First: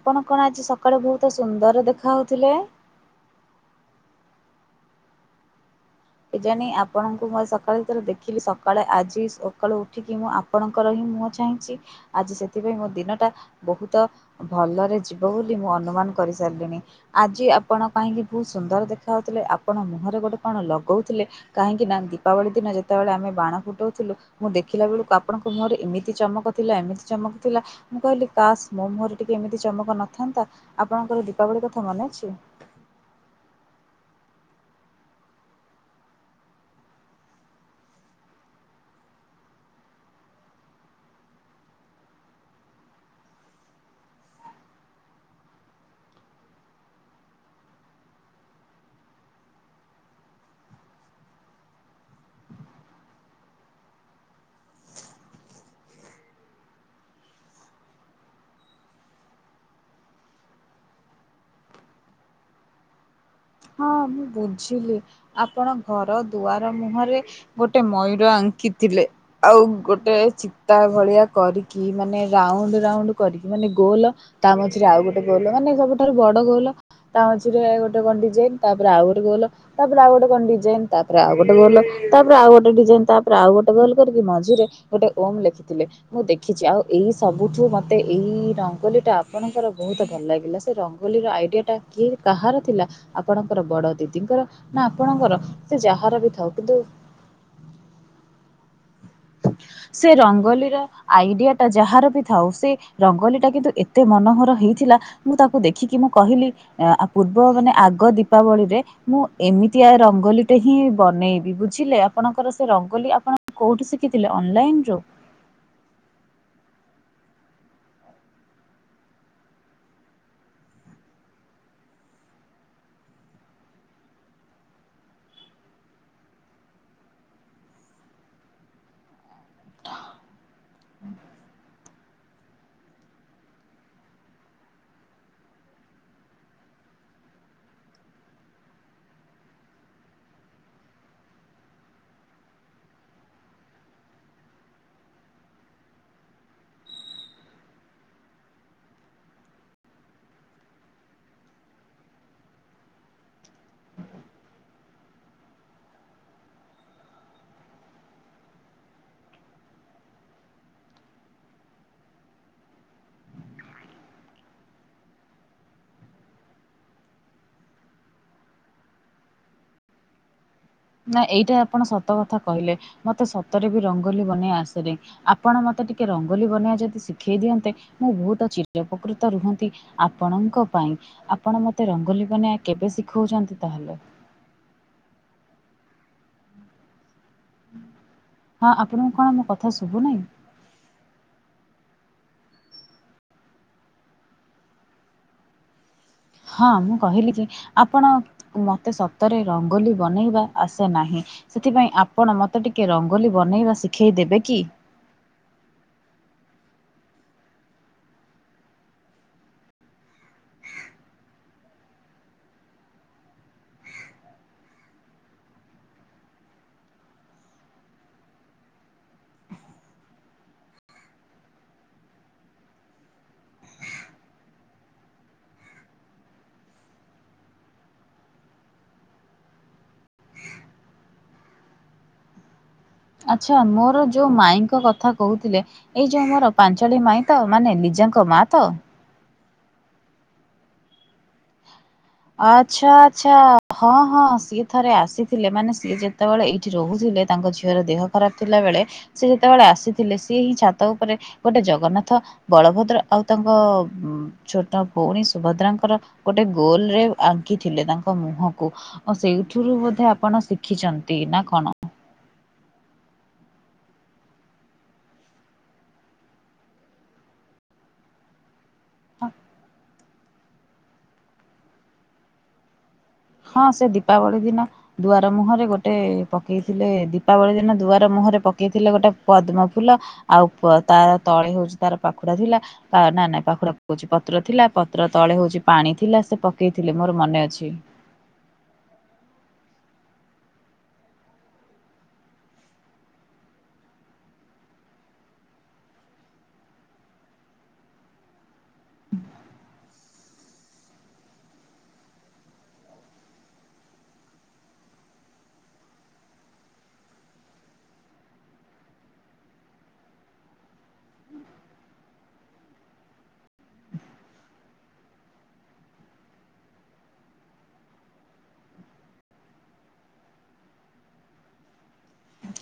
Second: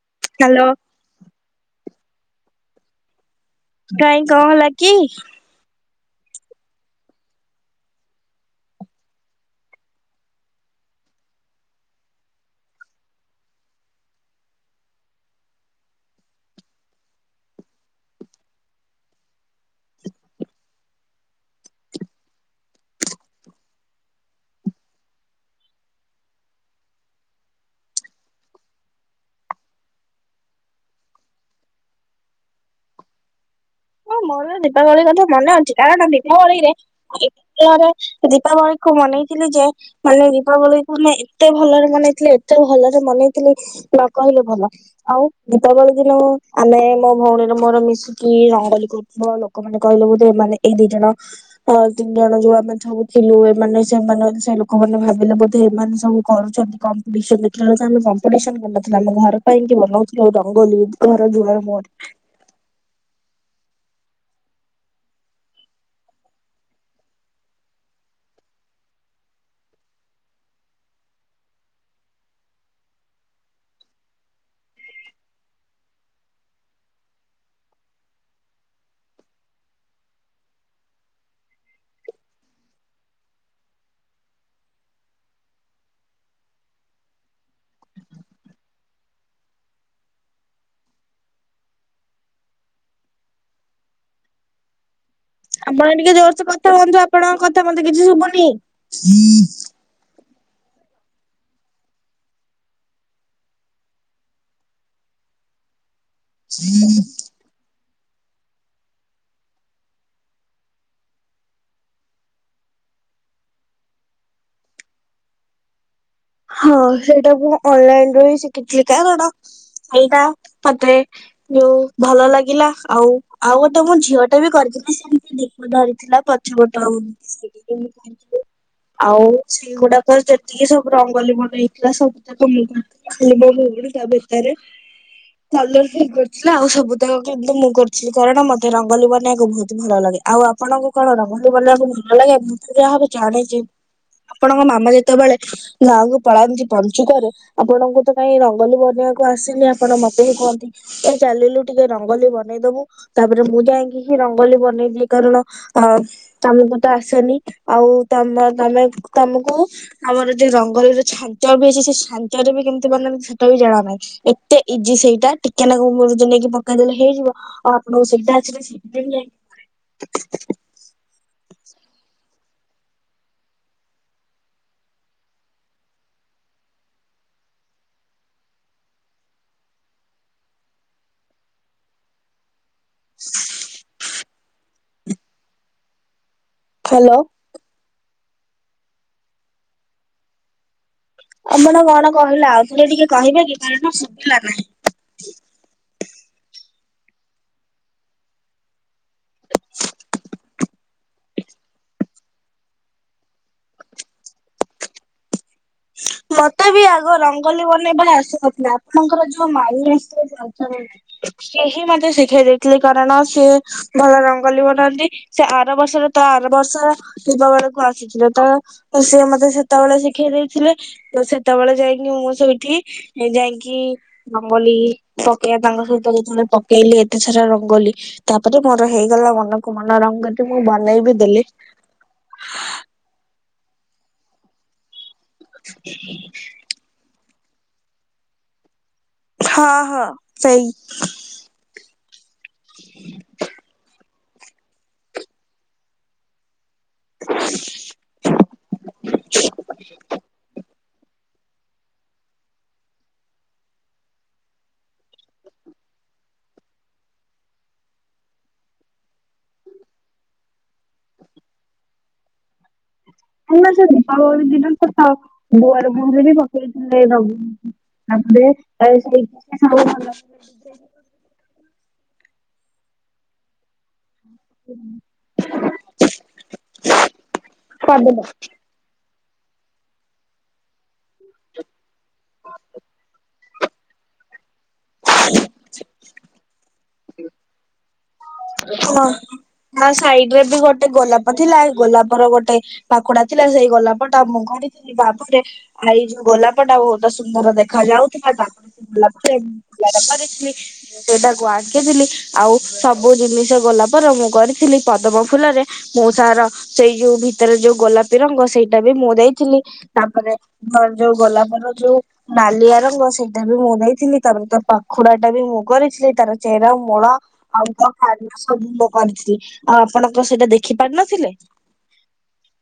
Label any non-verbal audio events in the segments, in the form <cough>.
ଆପଣ କଣ ଆଜି ହ୍ୟାଲୋ ସକାଳେୁ ବହୁତ ସୁନ୍ଦର ଦେଖ ହଉଥିଲେ କହିଁ କଣ ହେଲା କି ଏ ଜାଣ ଆପଣଙ୍କୁ ମୁଁ ସକାଳେୁରେ ଦେଖିଲି ସକାଳେ ଆଜି ସକାଳୁ ଉଠିକି ମୁଁ ଆପଣଙ୍କ ରହି ମୁଁ ଚାହିଁଛି ଆଜି ସେଥିପାଇଁ ମୋ ଦିନଟା ବହୁତ ଭଲରେ ଯିବ ବୋଲି ମୁଁ ଅନୁମାନ କରିାରିଲଣି ଆଜି ଆପଣ କାହିଁକି ବହୁତ ସୁନ୍ଦର ଦେଖାାଯାଉଥିଲେ ଆପଣ ମୁହରେ ଗୋଟେ କଣ ଲଗ ଗଉଥିଲେ କାହିଁକି ନା ଦୀପାବଳି ଦିନ ଯେତେବେଳେ ଆମେ ବାଣ ଫୁଟାଉଥିଲୁ ମୁଁ ଦେଖିଲା ବେଳକୁ ଆପଣଙ୍କ ମୁହଁରେ ଏମିତି ଚମକ ଥିଲା ଏମିତି ଚମକ ଥିଲା ମୁଁ କହିଲି କାସ୍ ମୋ ମୁହଁରେ ଟିକେ ଏମିତି ଚମକ ନଥାନ୍ତା ଆପଣଙ୍କର ଦୀପାବଳି କଥା ମନେ ଅଛି ହଁ ମୋର ଦୀପାବଳି କନ୍ତୁ ମନେ ଅଛି କାରଣ ଦୀପାବଳିରେ ଦୀପାବଳି ମନେଇଥିଲି ଯେ ମାନେ ଦୀପାବଳିକୁ ଆେ ଏତେ ଭଲରେ ମନେଇଥିଲ ଏତେ ଭଲରେ ମନେଇଥିଲି ନ କହିଲେ ଭଲ ଆଉ ଦୀପାବଳି ଦିନ ଆମେ ମୋ ଭଉଣୀରେ ମୋର ମିଶିକି ଥିବ ଲୋକମାନେ କହିଲେ ବୋଧେ ଏମାନେ ଏଇ ଦି ଜଣ ଅ ତିନି ଜଣ ଯୋଉ ଆମେ ସବୁ ଥିଲୁ ଏମାନେ ସେମାନେ ସେ ଲୋକମାନେ ଭାବିଲେ ବୋଧେ ଏମାନେ ସବୁ କରୁଛନ୍ତି କମ୍ ଯେଳେ ଆମ ଥିଲା ଆମ ଘର ପାଇଁ କି ବନାଉଥିଲଥିଲେ ଆଉ ରଙ୍ଗୋଲି ଘର ଦୁଆର ମୁହରେ ହଁ ମୁଁ ବୁଝିଲି ଆପଣ ଘର ଦୁଆର ମୁହଁରେ ଗୋଟେ ମୟୂର ଆ ଶଖିଥିଲେ ଆଉ ଗୋଟେ ଚିତା ଭଳିଆ କରିକି ମାନେ ରାଉଣ୍ଡ ରାଣ୍ଡ କରିକି ମାନେ ଗୋଲ ତା ମଝିରେ ଆଉ ଗୋଟେ ଗୋଲ ମାନେ ସବୁଠାରୁ ବଡ ଗୋଲ ତା ମଝିରେ ଗୋଟେ ଗଣ୍ଡି ତାପ ଆଉ ଗଟେ ଗଲ ତାପରେ ଆଉ ଗୋଟେ କଣ ଡିଜାଇନ ତାପରେ ଆଉ ଗୋଟେ ଗଲ ତାପରେ ଆଉ ଗୋଟେ ଡିଜାଇନ ତାପରେ ଆଉ ଗୋଟେ ଗଲ କରିକି ମଝିରେ ଗୋଟେ ଓମ ଲେଖିଥିଲେ ମୁଁ ଦେଖିଛି ଆଉ ଏଇ ସବୁଠୁ ମତେ ଏଇ ରଙ୍ଗୋଲି ଟା ଆପଣଙ୍କର ବହୁତ ଭଲ ଲାଗିଲା ସେ ରଙ୍ଗୋୋଲିୀର ଆଇଡିଆ ଟା କିଏ କାହାର ଥିଲା ଆପଣଙ୍କର ବଡ ଦିଦିଙ୍କର ନା ଆପଣଙ୍କର ସେ ଆପଣ ଟିକେ ଯାହାର ବି ଜୋରସୋ ଥାଉ କଥା କିନ୍ତୁ କୁନ୍ତୁ ଆପଣଙ୍କ କଥା ମନ୍ତୁ କିଛି ଶୁଭନି ହ ସେ ରଙ୍ଗୋଲିୀର ଆଇଡିଆ ଟା ଯାହାର ବି ଥାଉ ସେ ରଙ୍ଗୋଲିଲି ଟା କିନ୍ତୁ ଏତେ ମନୋହର ହେଇ ଥିଲା ମୁଁ ତାକୁ ଦେଖିକି ମୁଁ କହିଲି ପୂର୍ବ ମାନେ ଆଗ ଦୀପାବଳିରେ ମୁଁ ଏମିତି ଆ ରଙ୍ଗୋଲିଟେ ହିଁ ବନେଇବି ବୁଝିଲେ ଆପଣଙ୍କର ସେ ରଗୋଲି ଆପଣ କୋଉଠୁ ଶିଖିଥିଲେ ଅନଲାଇନ ରୁ ହଁ ସେଇଟା ମୁଁ ଅନଲାଇନ ରୁ ହିଁ ଶିଖିଥିଲି କଟା ଏଇଟା ମତେ ଯୋଉ ଭଲ ଲାଗିଲା ଆଉ ଆଉ ଗୋଟେ ମୁୋ ଝିଅ ଟା ବି କରି ସେମିତି ଧୀପ ଧରିଥିଲା ପଛ ପଟଉ ସେଠିଥିଲ ଆଉ ସେଗୁଡାକ ଯେତିକି ସବୁ ଜଙ୍ଗଲ ବନ ହେଇଥିଲା ସବୁ ତା କ ମୁ ହଉ ତା ଭିତରେ କଲର କରିଥିଲା ଆଉ ସବୁ ତାକ କିନ୍ତୁ ମୁଁ କରିଥିଲି କଣ ମତେ ରଙ୍ଗଲ ବନେଇବାକୁ ବହୁତ ଭଲ ଲାଗେ ଆଉ ଆପଣଙ୍କୁ କଣ ର ମ ବକୁ ଭଲ ଲାଗେ ମୁଁ ତ ଯାହା ହବ ଜାଣିେଛି ଆପଣଙ୍କ ମାମା ଯେତେବେଳେ ନାଁକୁ ପଳାନ୍ତିନ୍ତି ପଞ୍ଚୁକରେ ଆପଣଙ୍କୁ ତ କାଇହିଁ ରଙ୍ଗଲ ବନେଇବାକୁ ଆସିନି ଆପଣ ମତେ ବି କୁହନ୍ତି ଏ ଚାଲିଲୁ ଟିକେ ରଙ୍ଗୋଲି ବନେଇଦବୁ ତାପରେ ମୁଁ ଯାଇକି ହି ରଙ୍ଗୋଲିଲି ବନେଇଦିଏ କାରଣ ହଁ ତମକୁ ତ ଆସେନି ଆଉ ତମ ତମେ ତମକୁ ତମର ରଙ୍ଗଲର ଛାଞ୍ଚ ବି ଅଛି ସେ ଛାଞ୍ଚରେ ବି କେମିତି ବାନନ୍ତି ସେଟ ବି ଜା ନାହିଁ ଏତେ ଇଜି ସେଇଟା ଟିକ ନା ମଦ ନେଇକି ପକେଇଦେଲେ ହେଇଯିବ ଆଉ ଆପଣଙ୍କୁ ସେଇଟା ଆସିଲ ସେ ନା ଏଇଟା ଆପଣ ସତ କଥା କହିଲେ ମତେ ସତରେ ବି ରଙ୍ଗୋଲି ବନେଇ ଆସେନେ ଆପଣ ମତେ ଟିକେ ରଙ୍ଗୋଲି ବନେଇ ଯଦି ଶିଖେଇ ଦିଅନ୍ତେ ମୁଁ ବହୁତ ଚକୃତ ରୁହ ଆପଣଙ୍କ ପାଇଁ ଆପଣ ମତେ ରଙ୍ଗୋଲି ବନ କେବେ ଶିଖଉଛନ୍ତି ତାହେଲେ ହ୍ୟାଲୋ ହଁ ଆପଣଙ୍କୁ କଣ ମୋ କଥା ଶୁଭୁ ନାହିଁ। ଆମଣ କଣ କହିଲେ ଆଉ ଥରେ ଟିକେ କହିବେ କି କାରଣ ଶୁଭିଲା ନାହିଁ। ହଁ ମୁଁ କହିଲି କି ଆପଣ ମତେ ସତରେ ରଙ୍ଗୋଲି ବନେଇବା ଆସେ ନାହିଁ। ସେଥିପାଇଁ ଆପଣ ମତେ ଟିକେ ରଙ୍ଗୋଲି ବନେଇବା ଶିଖେଇ ଦେବେ କି? ମତେ ବି ଆଗ ରଙ୍ଗୋଲୀ ବନେଇବା ଆସୁନଥିଲା ଆପଣଙ୍କର ଯୋଉ ମାଳି ଆସୁ <unintelligible> ସିଏ ହିଁ ମତେ ଶିଖେଇ ଦେଇଥିଲେ କାରଣ ସିଏ ଭଲ ରଙ୍ଗୋଲୀ ବନାନ୍ତି ସେ ଆର ବର୍ଷରେ ତ ବାର ବର୍ଷର ଦିବା ବେଳକୁ ଆସିଥିଲା ତ ସିଏ ମତେ ସେତେବେଳେ ଶିଖେଇ ଦେଇ ଥିଲେ ତ ସେତେବେଳେ ଯାଇକି ମୁଁ ସେଇଠି ଯାଇକି ରଙ୍ଗୋଲୀ ପକେଇ ତାଙ୍କ ସହିତ ଯେତେବେଳେ ପକେଇଲି ଏତେଥର ରଙ୍ଗୋଲୀ ତାପରେ ମୋର ହେଇଗଲା ମନକୁ ମନ ରଙ୍ଗୋଲୀ ମୁଁ ବନେଇବି ଦେଲି। ଆଚ୍ଛା ମୋର ଯୋଉ ମାଇଙ୍କ କଥା କହୁଥିଲେ ଏଇ ଯୋଉ ମୋର ପାଞ୍ଚଟି ମାଇଁ ତ ମାନେ ଲିଜ଼ାଙ୍କ ମା ତ ହଁ ହଁ ସେଇ ଆଛା ଆଚ୍ଛା ହଁ ହଁ ସିଏ ଥରେ ଆସିଥିଲେ ମାନେ ସିଏ ଯେତେବେଳେ ଏ ସେଠି ରହୁଥିଲେ ତାଙ୍କ ଝିଅର ଦେହ ଖରାପ ଥିଲା ବେଳେ ସେ ଯେତେବେଳେ ଆସିଥିଲେ ସି ହିଁ ଛା ତ ଉପରେ ଗୋଟେ ଜଗନ୍ନାଥ ବଳଭଦ୍ର ଆଉ ତାଙ୍କ ଛୋଟ ଭଉଣୀ ସୁଭଦ୍ରାଙ୍କ ର ଗୋଟେ ଗୋଲ ରେ ଆଙ୍କିଥିଲେ ତାଙ୍କ ମୁହଁକୁ ଆଉ ସେଇଠୁରୁ ବଧେ ଆପଣ ଶିଖିଛନ୍ତି ନା କଣ? <inaudible> ହେ ନା ସେ ଦୀପାବଳି ଦିନ କଥା ଦୁଆର ମୁହଁରେ ବି ପକେଇଥିଲେ ସବୁ ଆମେ ସେ <unintelligible> ହଁ ସେ ଦି ଦୀପାବଳି ଦିନ ଦୁଆର ମୁହଁରେ ଗୋଟେ ପକେଇଥିଲେ ଦୀପାବଳି ଦିନ ଦୁଆର ମୁହଁରେ ପକେଇଥିଲେ ଗୋଟେ ପଦ୍ମ ଫୁଲ ଆଉ ତା ତଳେ ହଉଛି ତାର ପାଖୁଡା ଥିଲା ନା ନାଇଁ ପାଖୁଡା କହୁଛି ପତ୍ର ଥିଲା ପତ୍ର ତଳେ ହଉଛି ପାଣି ଥିଲା ସେ ପକେଇଥିଲେ ମୋର ମନେ ଅଛି। ହଁ <unintelligible> ନା ସାଇଡ ରେ ବି ଗୋଟେ ଗୋଲାପ ଥିଲା ଗୋଲାପର ଗୋଟେ ପାଖୁଡା ଥିଲା ସେଇ ଗୋଲାପଟା ମୁଁ କ ଶୁଣି ଥିଲି ବାବୁ ରେ ଆ ଏଇ ଯୋଉ ଗୋଲାପଟା ବହୁତ ସୁନ୍ଦର ଦେଖା ଯାଉଥିଲା ତାପରେ ସେ ଗୋଲାପ ଟା ଲାପ କରିଥିଲି ସେଟାକୁ ଆଙ୍କିଥିଲି ଆଉ ସବୁ ସବୁ ଜିନିଷ ଗଲା ପରେ ମୁଁ କରିଥିଲି ପଦମ ଫୁଲରେ ମୁଁ ତାର ସେଇ ଯୋଉ ଭିତରେ ଯୋଉ ଗୋଲା ଗୋଲାପି ରଙ୍ଗ ସେଇଟା ବି ମୁଁ ଦେଇଥିଲି ତାପରେ ଯୋଉ ଗୋଲାପର ଯୋଉ ନାଲିଆ ରଙ୍ଗ ସେଇଟା ବି ମୁଁ ଦେଇଥିଲି ତାର ତା ପାଖୁଡା ଟା ବି ମୁଁ କରିଥିଲି ତାର ଚେର ମୂଳ ଆଉ ତା ଆ ସବୁ ମୁଁ କରିଥିଲି ଆଉ ଆପଣ କଣ ସେଇଟା ଦେଖି ପାରିନଥିଲେ?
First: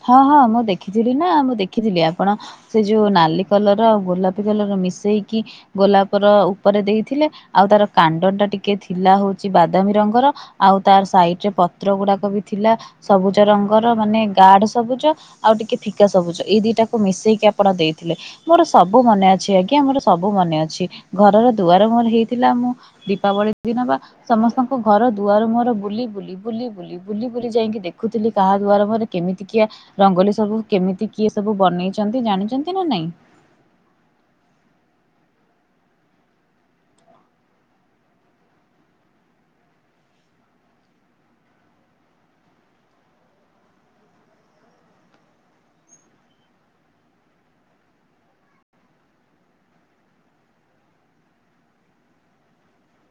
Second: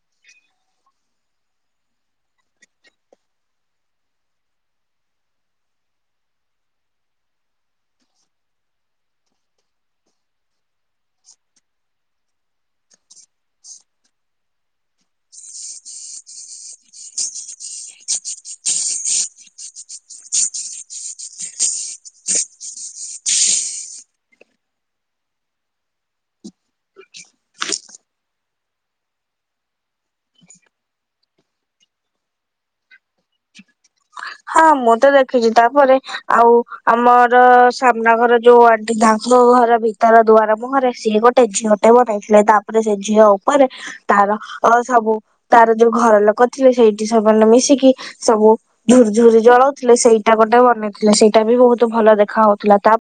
ହଁ ହଁ ମୁଁ ଦେଖିି ଥିଲି ନା ମୁଁ ଦେଖିଥିଲି ଆପଣ ସେ ଯୋଉ ନାଲି କଲର ଆଉ ଗୋଲାପୀ କଲର ମିଶେଇକି ଗୋ ଗୋଲାପ ର ଉପରେ ଦେଇଥିଲେ ଆଉ ତାର କାଣ୍ଡ ଟା ଟିକେ ଥିଲା ହଉଛି ବାଦାମୀ ରଙ୍ଗର ଆଉ ତା ତାର ସାଇଟ ରେ ପତ୍ର ଗୁଡାକ ବି ଥିଲା ସବୁଜ ରଙ୍ଗର ମାନେ ଗାର୍ଡ ସ ସବୁଜ ଆଉ ଟିକେ ଫିକା ସବୁଜ ଏଇ ଦିଟାକୁ ମିଶେଇକି ଆପଣ ଦେଇଥିଲେ ମୋର ସବୁ ମନେ ଅଛି ଆଜ୍ଞା। ଆମର ସବୁ ମନେ ଅଛି ଘରର ଦୁଆର ମୋର ହେଇଥିଲା ମୁଁ ଦୀପାବଳି ଦିନ ବା ସମସ୍ତଙ୍କୁ ଘର ଦୁଆର ମୋର ବୁଲି ବୁଲି ବୁଲି ବୁଲି ବୁଲି ବୁଲି ଯାଇକି ଦେଖୁଥିଲି କାହା ଦୁଆର ମୁହଁ ରେ କେମିତି କି ରଙ୍ଗୋଲି ସବୁ କେମିତି କିଏ ସବୁ ବନେଇଛନ୍ତି ଜାଣିଛନ୍ତି ନା ନାଇଁ ହଁ ମୁଁ ତ ଦେଖିଛି ତାପରେ ଆଉ ଆମର ସାମ୍ନା ଘର ଯୋଉ ଆଣ୍ଟି ତାଙ୍କ ଘରେ ଭିତର ଦୁଆର ମୁହଁରେ ସିଏ ଗୋଟେ ଝିଅଟେ ବନେଇଥିଲେ ତାପରେ ସେ ଝିଅ ଉପରେ ତାର ଅ ଆ ସବୁ ତାର ଯୋଉ ଘର ଲୋକ ଥିଲେ ସେଇଠି ସେମାନେ ମିଶିକି ସବୁ ଝୁର ଝୁରି ଜଳଉଥିଲେ ସେଇଟା ଗୋଟେ ବନେଇଥିଲେ ସେଇଟା ବି ବହୁତ ଭଲ ଦେଖା ହଉଥିଲା ତା ପ